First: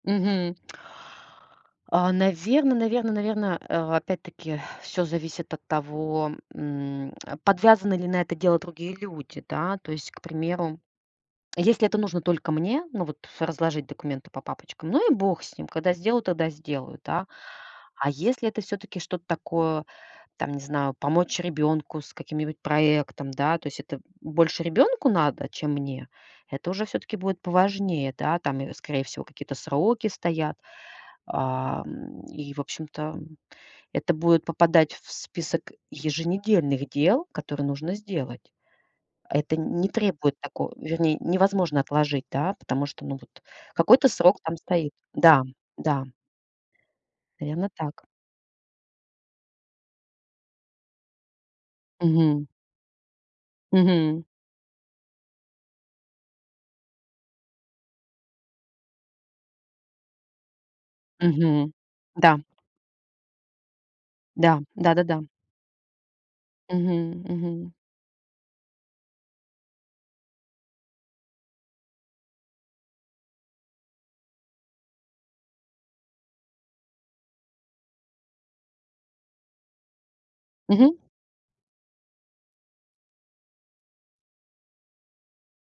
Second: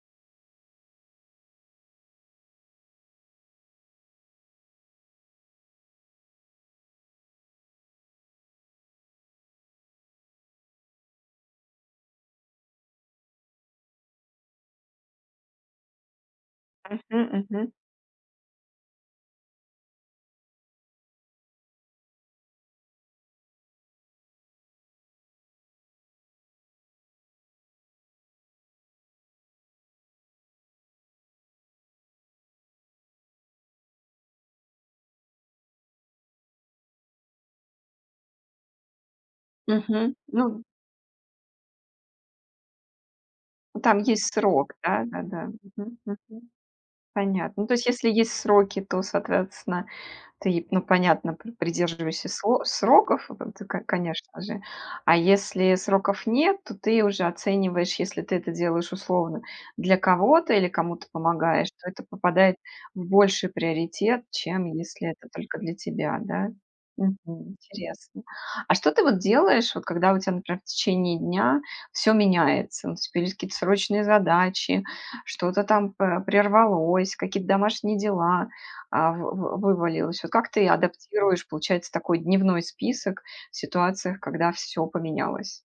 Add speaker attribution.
Speaker 1: Мгм. А, наверно наверно наверно, э, опять-таки, всё зависит от того, м э, подвязаны ли на это дело другие люди, да. То есть, к примеру, если это нужно только мне, ну вот, ф разложить документы по папочкам, ну и бог с ним. Когда сделаю, тогда сделаю, да.
Speaker 2: Мгм. Мгм.
Speaker 1: А если это всё-таки что-то такое, там, не знаю, помочь ребенку с каким-нибудь проектом, да, то есть это, м, больше ребенку надо, чем мне. Это уже все-таки будет поважнее. Да, там и, скорее всего, какие-то сроки стоят. Ам, и, в общем-то, м, это будет попадать в список еженедельных дел, которые нужно сделать. Это не
Speaker 2: Мгм.
Speaker 1: требует
Speaker 2: Ну
Speaker 1: тако вернее, невозможно отложить, да, потому что, ну, вот
Speaker 2: Ну, там
Speaker 1: какой-то
Speaker 2: есть
Speaker 1: срок там
Speaker 2: срок,
Speaker 1: стоит. Да,
Speaker 2: да-да-да. Мгм.
Speaker 1: да.
Speaker 2: Мгм. Понятно. Ну,
Speaker 1: Наверно,
Speaker 2: то есть,
Speaker 1: так.
Speaker 2: если есть сроки, то, соответственно, ты, ну, понятно, при придерживаешься
Speaker 1: Мгм.
Speaker 2: со сроков, ты, ко
Speaker 1: Мгм.
Speaker 2: конечно же. А если сроков нет, то ты уже оцениваешь: если ты это делаешь условно для кого-то или кому-то помогаешь,
Speaker 1: Мгм.
Speaker 2: то это
Speaker 1: Да.
Speaker 2: попадает в больший приоритет,
Speaker 1: Да,
Speaker 2: чем если
Speaker 1: да-да-да.
Speaker 2: это только для тебя, да. Мгм.
Speaker 1: Мгм. Мгм.
Speaker 2: Интересно. А что ты вот делаешь, вот когда у тебя, например, в течение дня всё меняется? Наступили какие-то срочные задачи, что-то там па прервалось, какие-то домашние дела а вы вы вывалилось. Вот как ты
Speaker 1: Мгм.
Speaker 2: адаптируешь, получается, такой дневной список в ситуациях, когда всё поменялось?